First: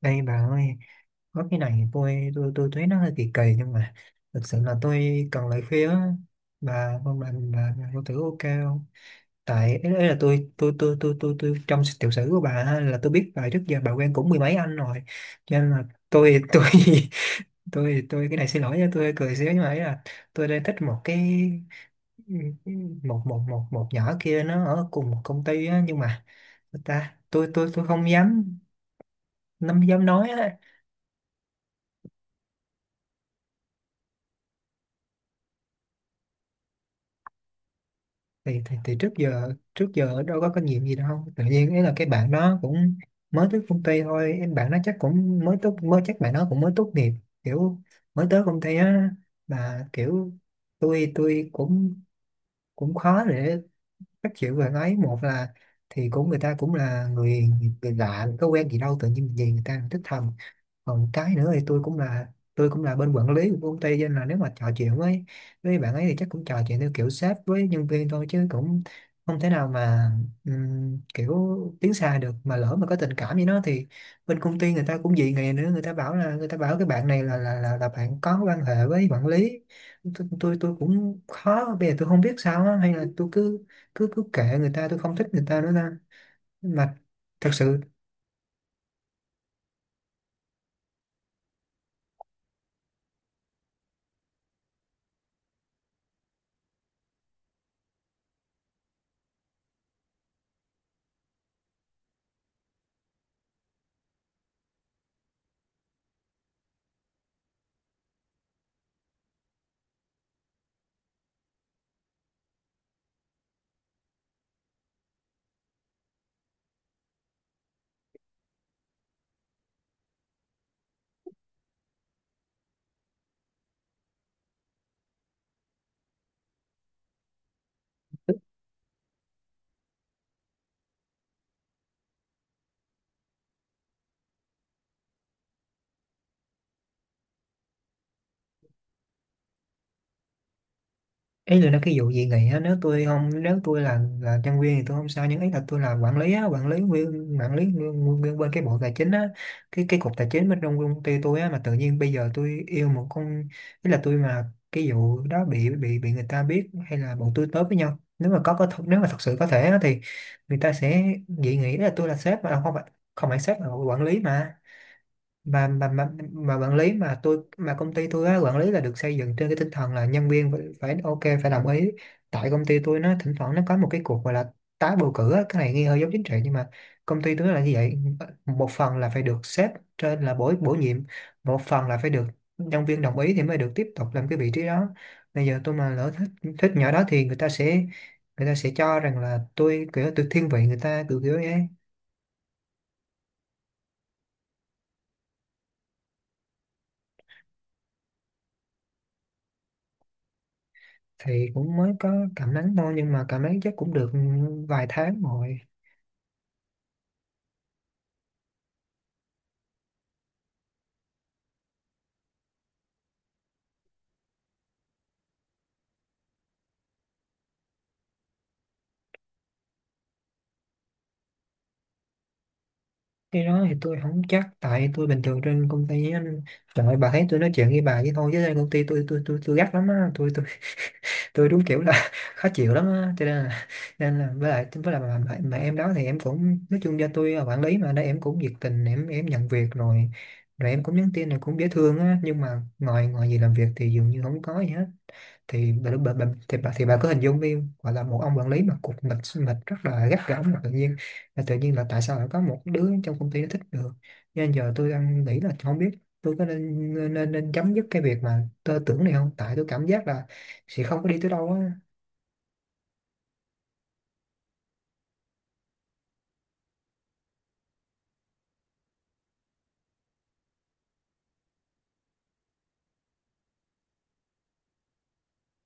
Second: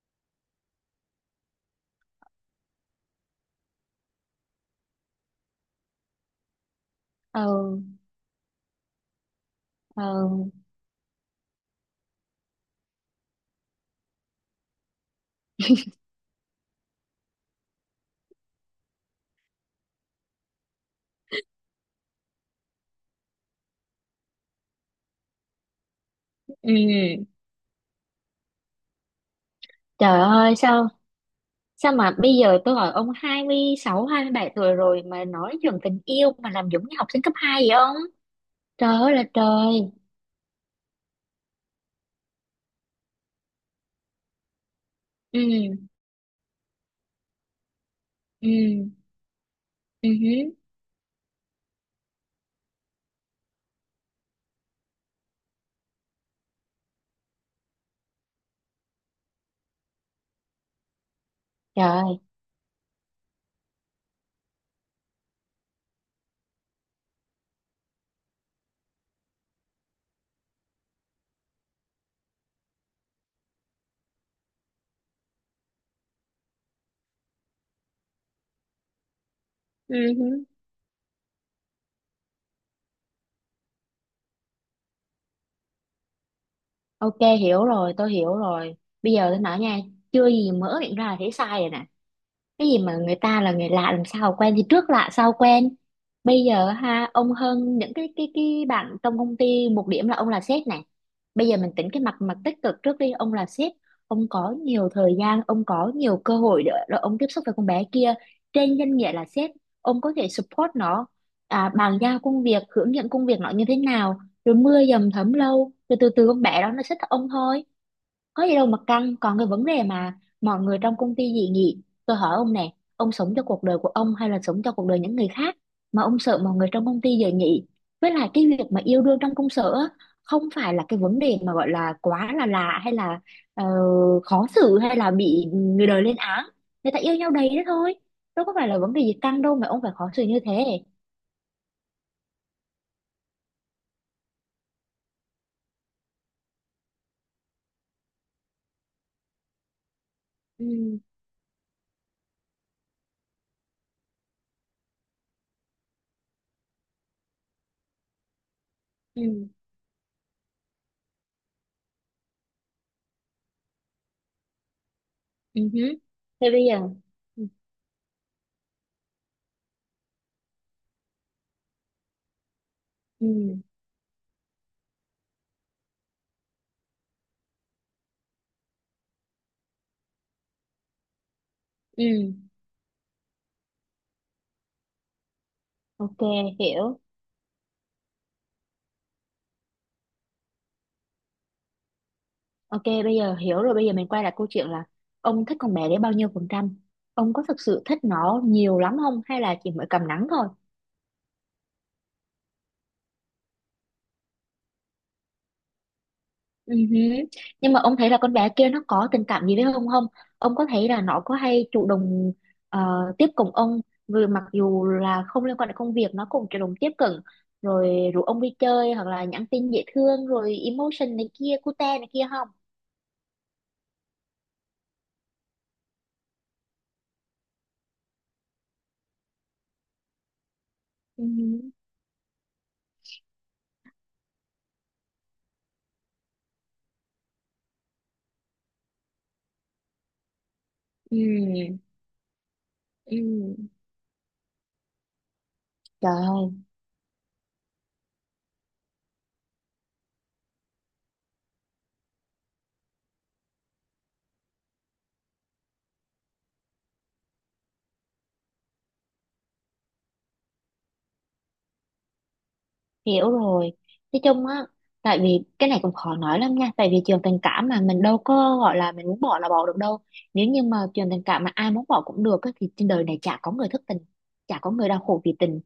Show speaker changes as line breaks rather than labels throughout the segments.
Đây bà ơi, có cái này tôi thấy nó hơi kỳ kỳ nhưng mà thực sự là tôi cần lời khuyên á. bà không bà, bà,
Ừ.
bà có thử ok không? Tại ý là tôi
Ừ.
tôi tôi tôi tôi tôi trong tiểu sử của bà á, là tôi biết bà trước giờ bà quen cũng mười mấy anh rồi, cho nên là tôi tôi cái này xin lỗi nha, tôi hơi cười xíu nhưng mà ý là tôi đang thích một cái một một một một nhỏ kia, nó ở cùng một công ty á nhưng mà người ta,
Ừ.
tôi không dám, không dám
Trời
nói
ơi,
á.
sao sao mà bây giờ tôi hỏi ông hai 26 27 tuổi rồi mà nói chuyện tình yêu mà làm giống như học sinh cấp 2 vậy ông.
thì, thì
Trời
thì trước
ơi là
giờ
trời.
đâu có kinh nghiệm gì đâu, tự nhiên ấy là cái bạn đó cũng mới tới công ty thôi, em bạn nó chắc cũng
Ừ.
mới tốt mới chắc bạn nó cũng mới tốt nghiệp, kiểu mới tới công ty
Ừ.
á, mà
Ừ
kiểu
hứ.
tôi cũng cũng khó để các kiểu về ấy, một là thì cũng người ta cũng là người, lạ có quen gì đâu tự nhiên gì người ta thích thầm. Còn cái nữa thì
Trời.
tôi cũng là bên quản lý của công ty, cho nên là nếu mà trò chuyện với bạn ấy thì chắc cũng trò chuyện theo kiểu sếp với nhân viên thôi chứ cũng không thể nào mà kiểu tiến xa được, mà lỡ mà có tình cảm với nó thì bên công ty người ta cũng dị nghị nữa, người ta bảo là người ta bảo cái bạn này là bạn có quan hệ với quản lý.
Ừ hứ.
Tôi cũng khó, bây giờ tôi không biết sao á, hay là tôi cứ cứ cứ kệ người ta, tôi không thích người ta nữa ta mà,
Ok,
thật
hiểu
sự
rồi, tôi hiểu rồi. Bây giờ tôi nói nha. Chưa gì mở miệng ra là thấy sai rồi nè. Cái gì mà người ta là người lạ, làm sao quen thì trước lạ sau quen. Bây giờ ha, ông hơn những cái bạn trong công ty một điểm là ông là sếp này. Bây giờ mình tính cái mặt mặt tích cực trước đi, ông là sếp. Ông có nhiều thời gian, ông có nhiều cơ hội để ông tiếp xúc với con bé kia. Trên danh nghĩa là sếp, ông có thể support nó, à, bàn giao công việc, hướng dẫn công việc nó như thế nào. Rồi mưa dầm thấm lâu, rồi từ từ con bé đó nó sẽ thích ông thôi. Có gì đâu mà căng. Còn cái vấn đề mà mọi người trong công ty dị nghị, tôi hỏi ông nè, ông sống cho cuộc đời của ông hay là sống cho cuộc đời những người khác? Mà ông sợ mọi người trong công ty dị nghị. Với lại cái việc mà yêu đương trong công sở á, không phải là cái vấn đề mà gọi là quá là lạ hay là ờ, khó xử hay là bị người đời lên án. Người ta yêu nhau đầy đó thôi, đâu có phải là vấn đề gì căng đâu mà ông phải khó xử như thế.
ấy là nó cái vụ gì này á, nếu tôi không, nếu tôi là nhân viên thì tôi không sao, nhưng ấy là tôi là quản lý á, nguyên bên cái bộ tài chính á, cái cục tài chính bên trong
Ừ.
công ty tôi á, mà tự nhiên bây giờ tôi yêu một con, ý là tôi mà cái vụ đó bị người ta biết, hay là bọn tôi tới với nhau, nếu mà nếu mà thật sự
Ừ.
có thể á, thì người ta sẽ dị nghị. Ý là tôi là sếp, mà không phải sếp mà là quản lý, mà
Ừ
mà
hứ.
mà mà
Thế
mà
bây
quản
giờ.
lý mà tôi,
Ừ.
mà công ty tôi á, quản lý là được xây dựng trên cái tinh thần là nhân viên phải ok, phải đồng ý. Tại công ty tôi nó
Ừ.
thỉnh thoảng nó có một cái cuộc gọi là tái bầu cử á, cái này nghe hơi giống chính trị nhưng mà công ty tôi nó là như vậy, một phần là phải được sếp trên là bổ bổ nhiệm, một phần là
Ừ.
phải được nhân viên đồng ý thì mới được tiếp tục làm cái vị trí đó. Bây giờ tôi mà lỡ
ok
thích, nhỏ
hiểu
đó thì người ta sẽ cho rằng là tôi kiểu tôi thiên vị người ta, kiểu kiểu ấy.
Ok, bây giờ hiểu rồi, bây giờ mình quay lại câu chuyện là ông thích con bé đấy bao nhiêu phần trăm? Ông có thực sự thích nó nhiều lắm không hay là chỉ mới cầm nắng thôi?
Thì cũng mới có cảm nắng thôi nhưng mà cảm nắng chắc cũng được vài tháng rồi.
Ừ hứ. Nhưng mà ông thấy là con bé kia nó có tình cảm gì với ông không? Ông có thấy là nó có hay chủ động ờ, tiếp cận ông, vừa mặc dù là không liên quan đến công việc nó cũng chủ động tiếp cận, rồi rủ ông đi chơi hoặc là nhắn tin dễ thương rồi emotion này kia cute này kia không?
Cái đó thì tôi không chắc, tại tôi bình thường trên công ty á, trời ơi, bà thấy tôi nói chuyện với bà vậy thôi chứ trên công ty tôi gắt lắm á,
Ừ
tôi đúng
hứ.
kiểu là khó chịu lắm á, cho nên là nên là với lại mà em đó thì em cũng nói chung cho tôi là quản lý mà, đây em cũng nhiệt tình, em nhận việc rồi, em cũng nhắn
Ừ.
tin là cũng dễ thương á, nhưng mà ngồi
Ừ.
ngồi gì làm việc thì dường như không có gì hết. thì bà,
Trời
bà, bà,
ơi,
thì bà thì bà cứ hình dung đi, gọi là một ông quản lý mà cục mịch mịch rất là gắt gỏng, mà tự nhiên, là tự nhiên là tại sao lại có một đứa trong công ty nó thích được. Nên giờ tôi đang nghĩ là không biết tôi có nên chấm dứt cái việc mà tôi tưởng này không, tại tôi cảm giác là sẽ không có đi tới đâu á.
hiểu rồi. Nói chung á, tại vì cái này cũng khó nói lắm nha, tại vì trường tình cảm mà mình đâu có gọi là mình muốn bỏ là bỏ được đâu. Nếu như mà trường tình cảm mà ai muốn bỏ cũng được á, thì trên đời này chả có người thất tình, chả có người đau khổ vì tình.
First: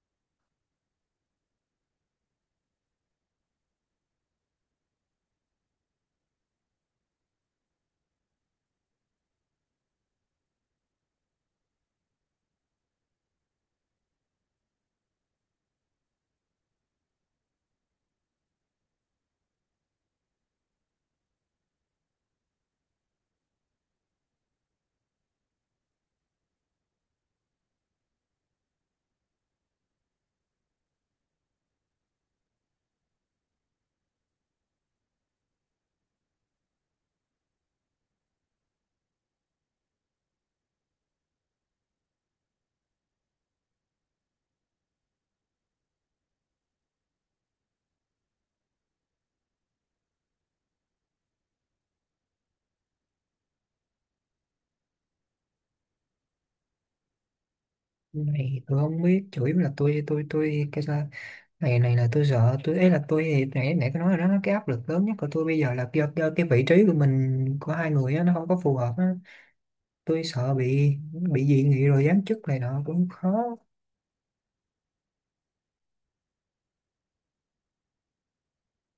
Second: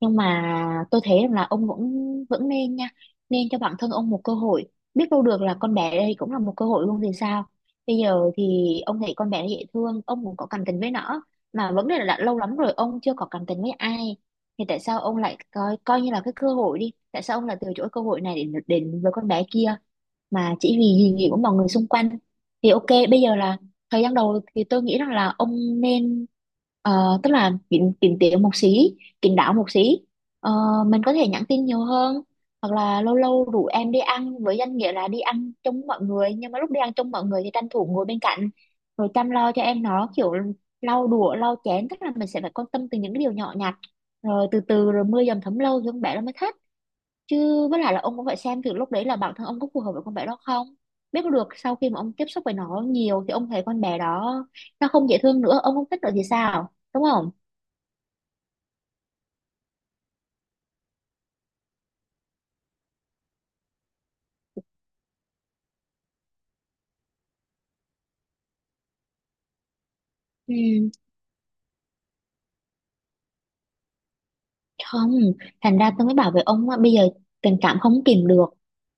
Nhưng mà tôi thấy rằng là ông vẫn vẫn nên nha, nên cho bản thân ông một cơ hội. Biết đâu được là con bé đây cũng là một cơ hội luôn thì sao. Bây giờ thì ông thấy con bé này dễ thương, ông cũng có cảm tình với nó, mà vấn đề là đã lâu lắm rồi ông chưa có cảm tình với ai. Thì tại sao ông lại coi coi như là cái cơ hội đi? Tại sao ông lại từ chối cơ hội này để đến với con bé kia mà chỉ vì kỳ nghỉ của mọi người xung quanh? Thì ok, bây giờ là thời gian đầu thì tôi nghĩ rằng là ông nên tức là kín kín tiếng một xí, kín đáo một xí. Ờ, mình có thể nhắn tin nhiều hơn, hoặc là lâu lâu rủ em đi ăn với danh nghĩa là đi ăn chung mọi người, nhưng mà lúc đi ăn chung mọi người thì tranh thủ ngồi bên cạnh, rồi chăm lo cho em nó, kiểu lau đũa lau chén, tức là mình sẽ phải quan tâm từ những cái điều nhỏ nhặt. Rồi từ từ, rồi mưa dầm thấm lâu thì con bé nó mới thích chứ. Với lại là ông cũng phải xem từ lúc đấy là bản thân ông có phù hợp với con bé đó không. Biết được sau khi mà ông tiếp xúc với nó nhiều thì ông thấy con bé đó nó không dễ thương nữa, ông không thích nữa thì sao, đúng không?
Này tôi không biết, chủ yếu là tôi cái sao, này này là tôi sợ tôi, ấy là tôi thì nãy nãy có nói rồi đó, cái áp lực lớn nhất của tôi bây giờ là do cái vị trí của mình, của hai người á, nó không có phù hợp á, tôi sợ
Ừ.
bị, dị nghị rồi giám chức này nọ cũng khó,
Không. Thành ra tôi mới bảo với ông á, bây giờ tình cảm không kìm được,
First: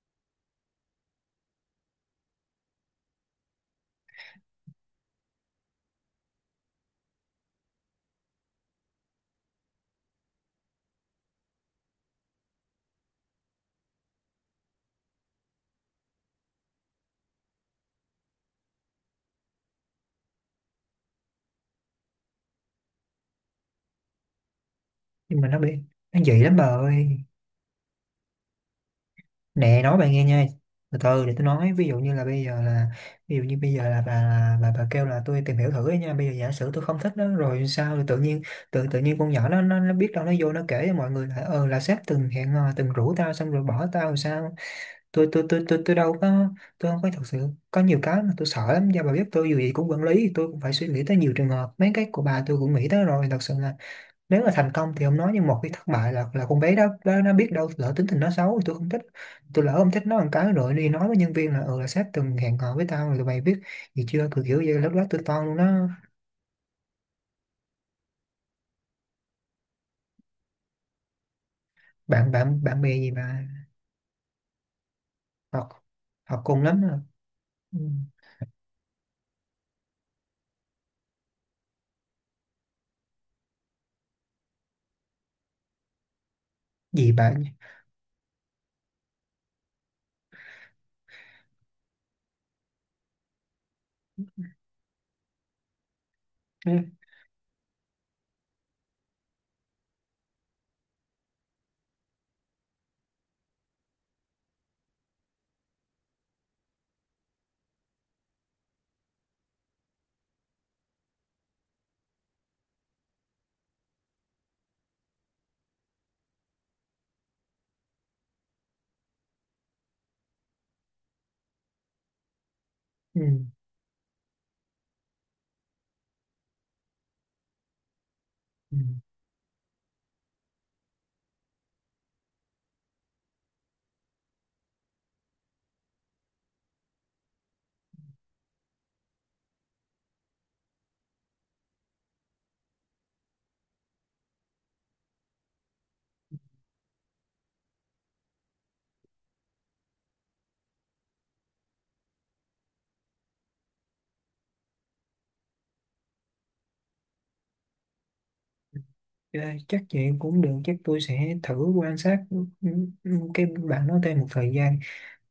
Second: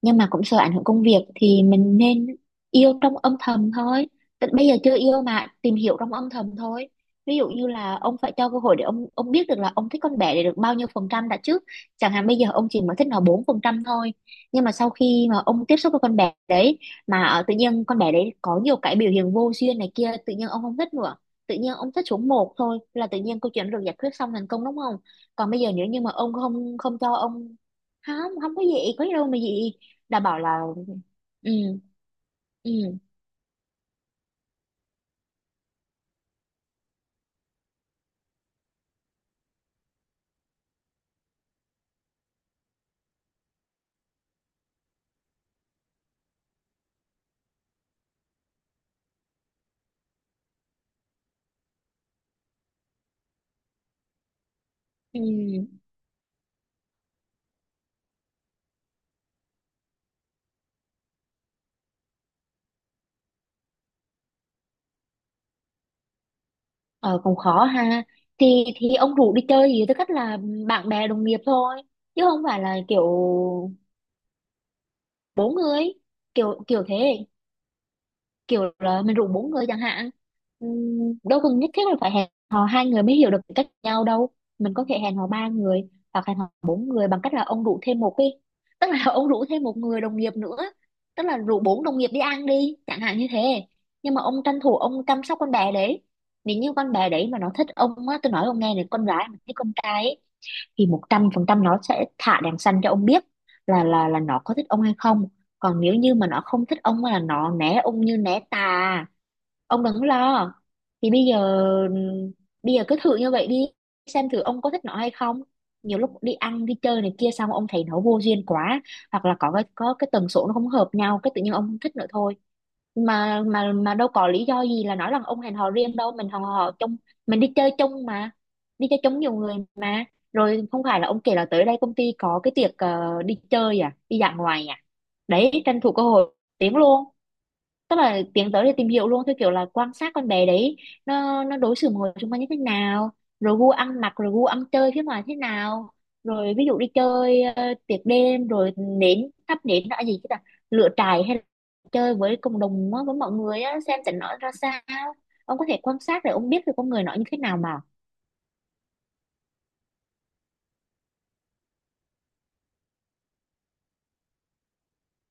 nhưng mà cũng sợ ảnh hưởng công việc thì mình nên yêu trong âm thầm thôi. Tức bây giờ chưa yêu mà tìm hiểu trong âm thầm thôi. Ví dụ như là ông phải cho cơ hội để ông biết được là ông thích con bé để được bao nhiêu phần trăm đã trước, chẳng hạn bây giờ ông chỉ mới thích nó 4% thôi. Nhưng mà sau khi mà ông tiếp xúc với con bé đấy mà tự nhiên con bé đấy có nhiều cái biểu hiện vô duyên này kia, tự nhiên ông không thích nữa, tự nhiên ông thích xuống một thôi, là tự nhiên câu chuyện được giải quyết xong thành công, đúng không?
nhưng mà
Còn
nó
bây
bị
giờ nữa, nhưng mà
nó dị
ông
lắm bà
không không
ơi,
cho ông. Không. Không có gì, có gì đâu mà gì.
nè nói bà
Đã
nghe
bảo
nha,
là.
từ từ để tôi
Ừ.
nói.
Ừ.
Ví dụ như bây giờ là bà kêu là tôi tìm hiểu thử ấy nha, bây giờ giả sử tôi không thích nó rồi sao, rồi tự nhiên tự tự nhiên con nhỏ nó nó biết đâu nó vô nó kể cho mọi người là, ờ, là sếp từng hẹn hò, từng rủ tao xong rồi bỏ tao rồi sao. Tôi đâu có, tôi không có, thật sự có nhiều cái mà tôi sợ lắm, do bà biết tôi dù gì cũng quản lý, tôi cũng phải suy nghĩ tới nhiều trường hợp, mấy cái của bà tôi cũng nghĩ tới rồi, thật sự là nếu mà thành công thì không
Ừ.
nói, nhưng một khi thất bại là con bé đó nó, biết đâu lỡ tính tình nó xấu thì tôi không thích, tôi lỡ không thích nó một cái rồi đi nói với nhân viên là, ừ, là sếp từng hẹn hò với tao rồi tụi mày biết gì chưa, kiểu kiểu như lúc đó tôi toan luôn đó.
Ờ, cũng khó ha. Thì ông rủ đi chơi gì tư cách là bạn bè đồng nghiệp thôi, chứ
bạn
không phải
bạn
là
bạn bè
kiểu
gì mà,
bốn
học
người,
học cùng
kiểu
lắm
kiểu
à.
thế,
Ừ.
kiểu là mình rủ bốn người chẳng hạn. Đâu cần nhất thiết là phải hẹn hò hai người mới hiểu được tính cách nhau đâu. Mình có thể hẹn hò ba người hoặc hẹn hò bốn người
Gì
bằng cách là
bạn.
ông rủ thêm một đi, tức là ông rủ thêm một người đồng nghiệp nữa, tức là rủ bốn đồng nghiệp đi ăn đi chẳng hạn như thế. Nhưng mà ông tranh thủ ông chăm sóc con bé đấy. Nếu như
Ừ.
con bé đấy mà nó thích ông á, tôi nói ông nghe này, con gái mà thích con trai ấy, thì 100% nó sẽ thả đèn xanh cho ông biết là nó có thích ông hay không. Còn nếu như mà nó không thích ông là nó né ông như né tà, ông đừng có lo. Thì bây giờ cứ thử như vậy đi, xem thử ông có thích nó hay không. Nhiều lúc đi ăn đi chơi này kia xong ông thấy nó vô duyên quá, hoặc là có cái tần số nó không hợp nhau cái tự nhiên ông không thích nữa thôi.
Ừ.
Mà đâu có lý do gì là nói rằng ông hẹn hò riêng đâu, mình hẹn hò chung, mình đi chơi chung mà,
Ừ.
đi chơi chung nhiều người mà. Rồi không phải là ông kể là tới đây công ty có cái tiệc đi chơi à đi dã ngoại à, đấy tranh thủ cơ hội tiếng luôn, tức là tiến tới để tìm hiểu luôn theo kiểu là quan sát con bé đấy nó đối xử mọi người xung quanh như thế nào, rồi gu ăn mặc, rồi gu ăn chơi phía ngoài thế nào, rồi ví dụ đi chơi tiệc đêm, rồi nến thắp nến là gì chứ, là lửa trại hay là chơi với cộng đồng á, với mọi người á, xem tình nó ra sao. Ông có thể quan sát để ông biết được con người nó như thế nào mà.
Ờ, chắc vậy cũng được, chắc tôi sẽ thử quan sát, ừ, ừ, cái bạn đó thêm một thời gian,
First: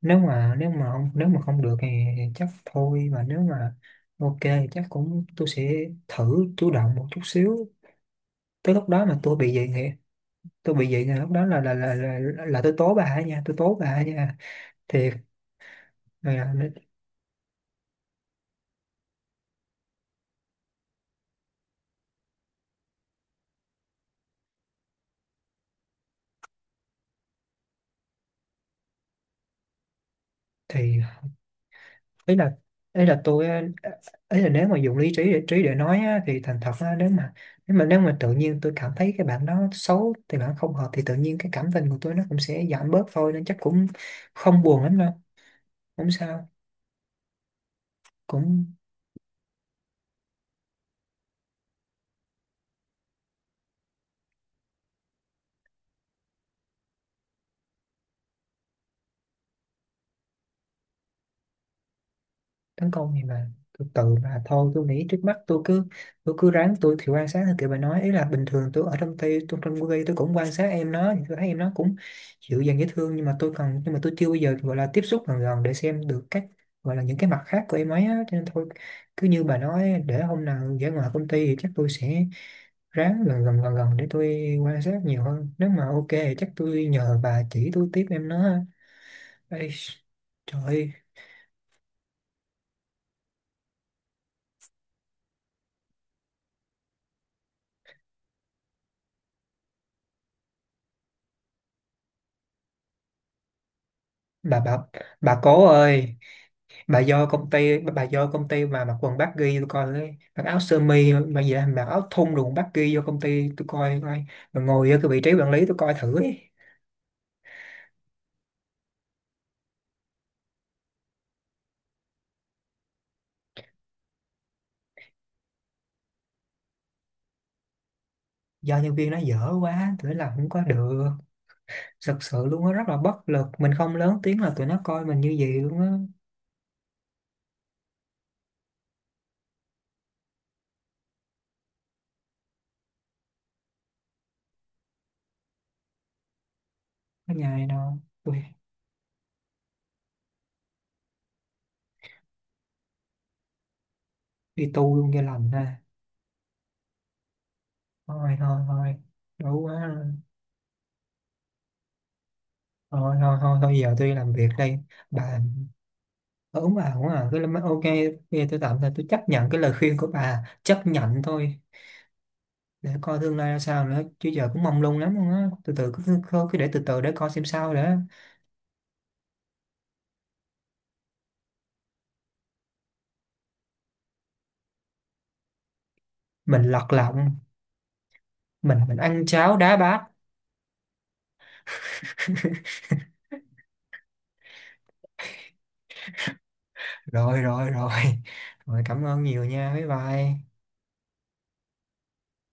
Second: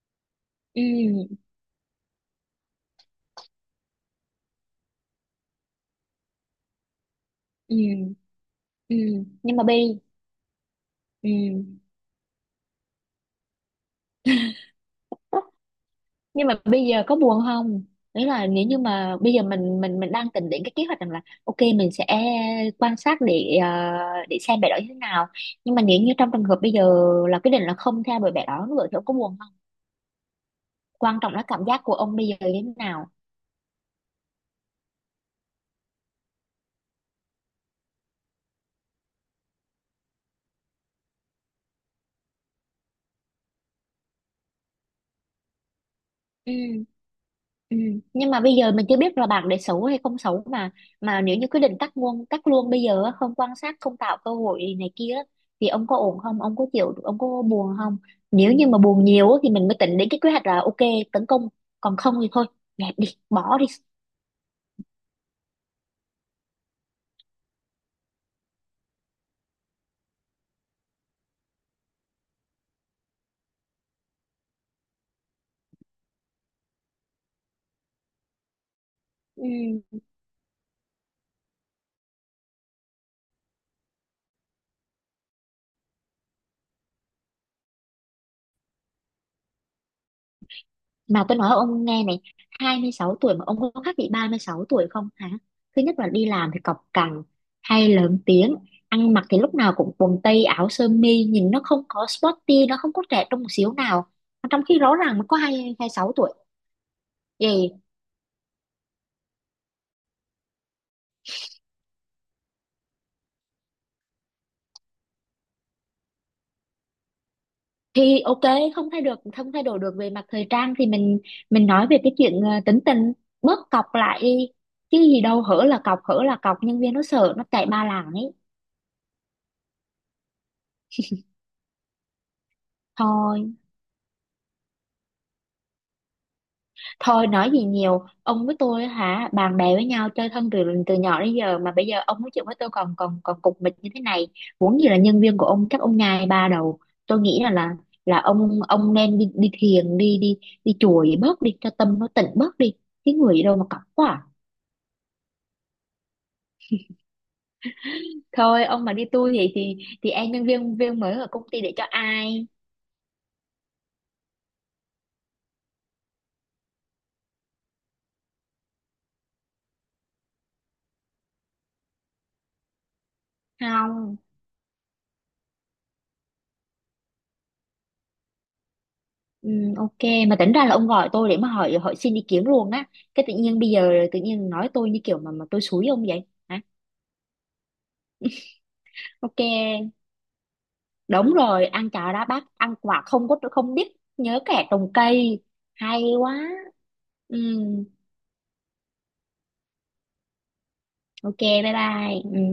nếu
Ừ.
mà không được thì chắc thôi, mà nếu mà ok thì chắc cũng tôi sẽ thử chủ động một chút xíu.
Ừ.
Tới lúc
Ừ.
đó mà tôi bị
nhưng mà
vậy
bi
thì, lúc đó
Ừ,
là tôi tố bà ấy nha, tôi tố bà ấy nha, thiệt mà.
nhưng mà bây giờ có buồn không? Đấy là nếu như mà bây giờ mình đang tính đến cái kế hoạch rằng là ok mình sẽ quan sát để xem bé đó như thế nào, nhưng mà nếu như trong trường hợp bây giờ là quyết định là không theo đuổi bé đó nữa thì ông có buồn không?
Thì
Quan trọng là cảm giác của ông bây
ý
giờ
là
như thế
ý
nào.
là tôi á, ý là nếu mà dùng lý trí để nói á, thì thành thật á, nếu mà nếu mà tự nhiên tôi cảm thấy cái bạn đó xấu, thì bạn không hợp thì tự nhiên cái cảm tình của tôi nó cũng sẽ giảm bớt thôi, nên chắc cũng không buồn lắm đâu, không sao,
Ừ. Ừ. Nhưng mà bây giờ
cũng
mình chưa biết là bạc để xấu hay không xấu mà. Mà nếu như quyết định cắt luôn bây giờ á, không quan sát không tạo cơ hội này kia á, thì ông có ổn không, ông có chịu, ông có buồn không? Nếu như mà buồn nhiều á, thì mình mới tính đến cái kế hoạch là ok, tấn công. Còn không thì thôi,
tấn
dẹp đi,
công gì mà,
bỏ đi.
từ từ mà thôi. Tôi nghĩ trước mắt tôi cứ, ráng tôi thì quan sát theo kiểu bà nói, ý là bình thường tôi ở trong tay tôi trong công ty tôi cũng quan sát em nó, thì tôi thấy em nó cũng dịu dàng dễ thương, nhưng mà tôi chưa bao giờ gọi là tiếp xúc gần gần để xem được các, gọi là những cái mặt khác của em ấy á, cho nên thôi cứ như bà
Ừ.
nói để hôm nào ra ngoài công ty thì chắc tôi sẽ ráng gần gần để tôi quan sát nhiều hơn, nếu mà ok thì chắc tôi nhờ bà chỉ tôi tiếp em nó ha. Ê, trời ơi,
Mà tôi nói ông nghe này, 26 tuổi mà ông có khác bị 36 tuổi không hả? Thứ nhất là đi làm thì cọc cằn, hay lớn tiếng, ăn mặc thì lúc nào cũng quần tây áo sơ mi, nhìn nó không có sporty, nó không có trẻ trung một xíu nào. Mà
bà
trong
bà
khi rõ ràng nó có
bà
2,
cố
26
ơi,
tuổi. Vậy
bà do công ty mà mặc quần baggy tôi coi đấy, mặc áo sơ mi mà gì đó, mặc áo thun đồ baggy vô công ty tôi coi coi mà ngồi ở cái vị trí quản lý tôi coi thử ấy.
thì ok, không thay được, không thay đổi được về mặt thời trang thì mình nói về cái chuyện tính tình, bớt cọc lại đi. Chứ gì đâu, hở là cọc, nhân viên nó sợ, nó chạy ba làng ấy.
Do nhân viên nó dở quá tụi nó làm không có được, thật sự luôn á, rất là bất lực,
Thôi
mình không lớn tiếng là tụi nó coi mình như vậy luôn á,
Thôi nói gì nhiều, ông với tôi á hả, bạn bè với nhau chơi thân từ từ nhỏ đến giờ mà bây giờ ông nói chuyện với tôi còn còn còn cục mịch như thế này, muốn gì là nhân viên của ông chắc ông nhai ba đầu. Tôi
có
nghĩ là
nhài
là
đâu.
là
Ui,
ông nên đi đi thiền, đi đi đi chùa gì bớt đi cho tâm nó tịnh bớt đi. Cái người gì đâu mà cọc quá. À.
đi tu luôn cho lành ha, thôi thôi
Thôi ông mà
thôi,
đi tour vậy
đủ
thì
quá rồi.
thì em nhân viên viên mới ở công ty để cho ai?
Thôi thôi thôi thôi, giờ tôi đi làm việc đây bà. Ờ, đúng à, đúng à, ok, bây giờ tôi tạm thời chấp nhận cái lời khuyên của bà, chấp nhận thôi, để coi tương lai ra sao nữa,
Không.
chứ giờ cũng mong lung lắm luôn á, từ từ cứ để từ từ để coi xem sao nữa,
Ừ, ok. Mà tính ra là ông gọi tôi để mà hỏi hỏi xin ý kiến luôn á, cái tự nhiên bây giờ tự nhiên nói tôi như kiểu mà tôi xúi ông vậy.
mình lật lọng, mình ăn
Ok,
cháo đá bát,
đúng rồi, ăn cháo đá bát, ăn quả không có không biết nhớ kẻ trồng cây. Hay quá. Ừ,
rồi rồi rồi, rồi cảm ơn nhiều nha, bye bye.
ok, bye bye.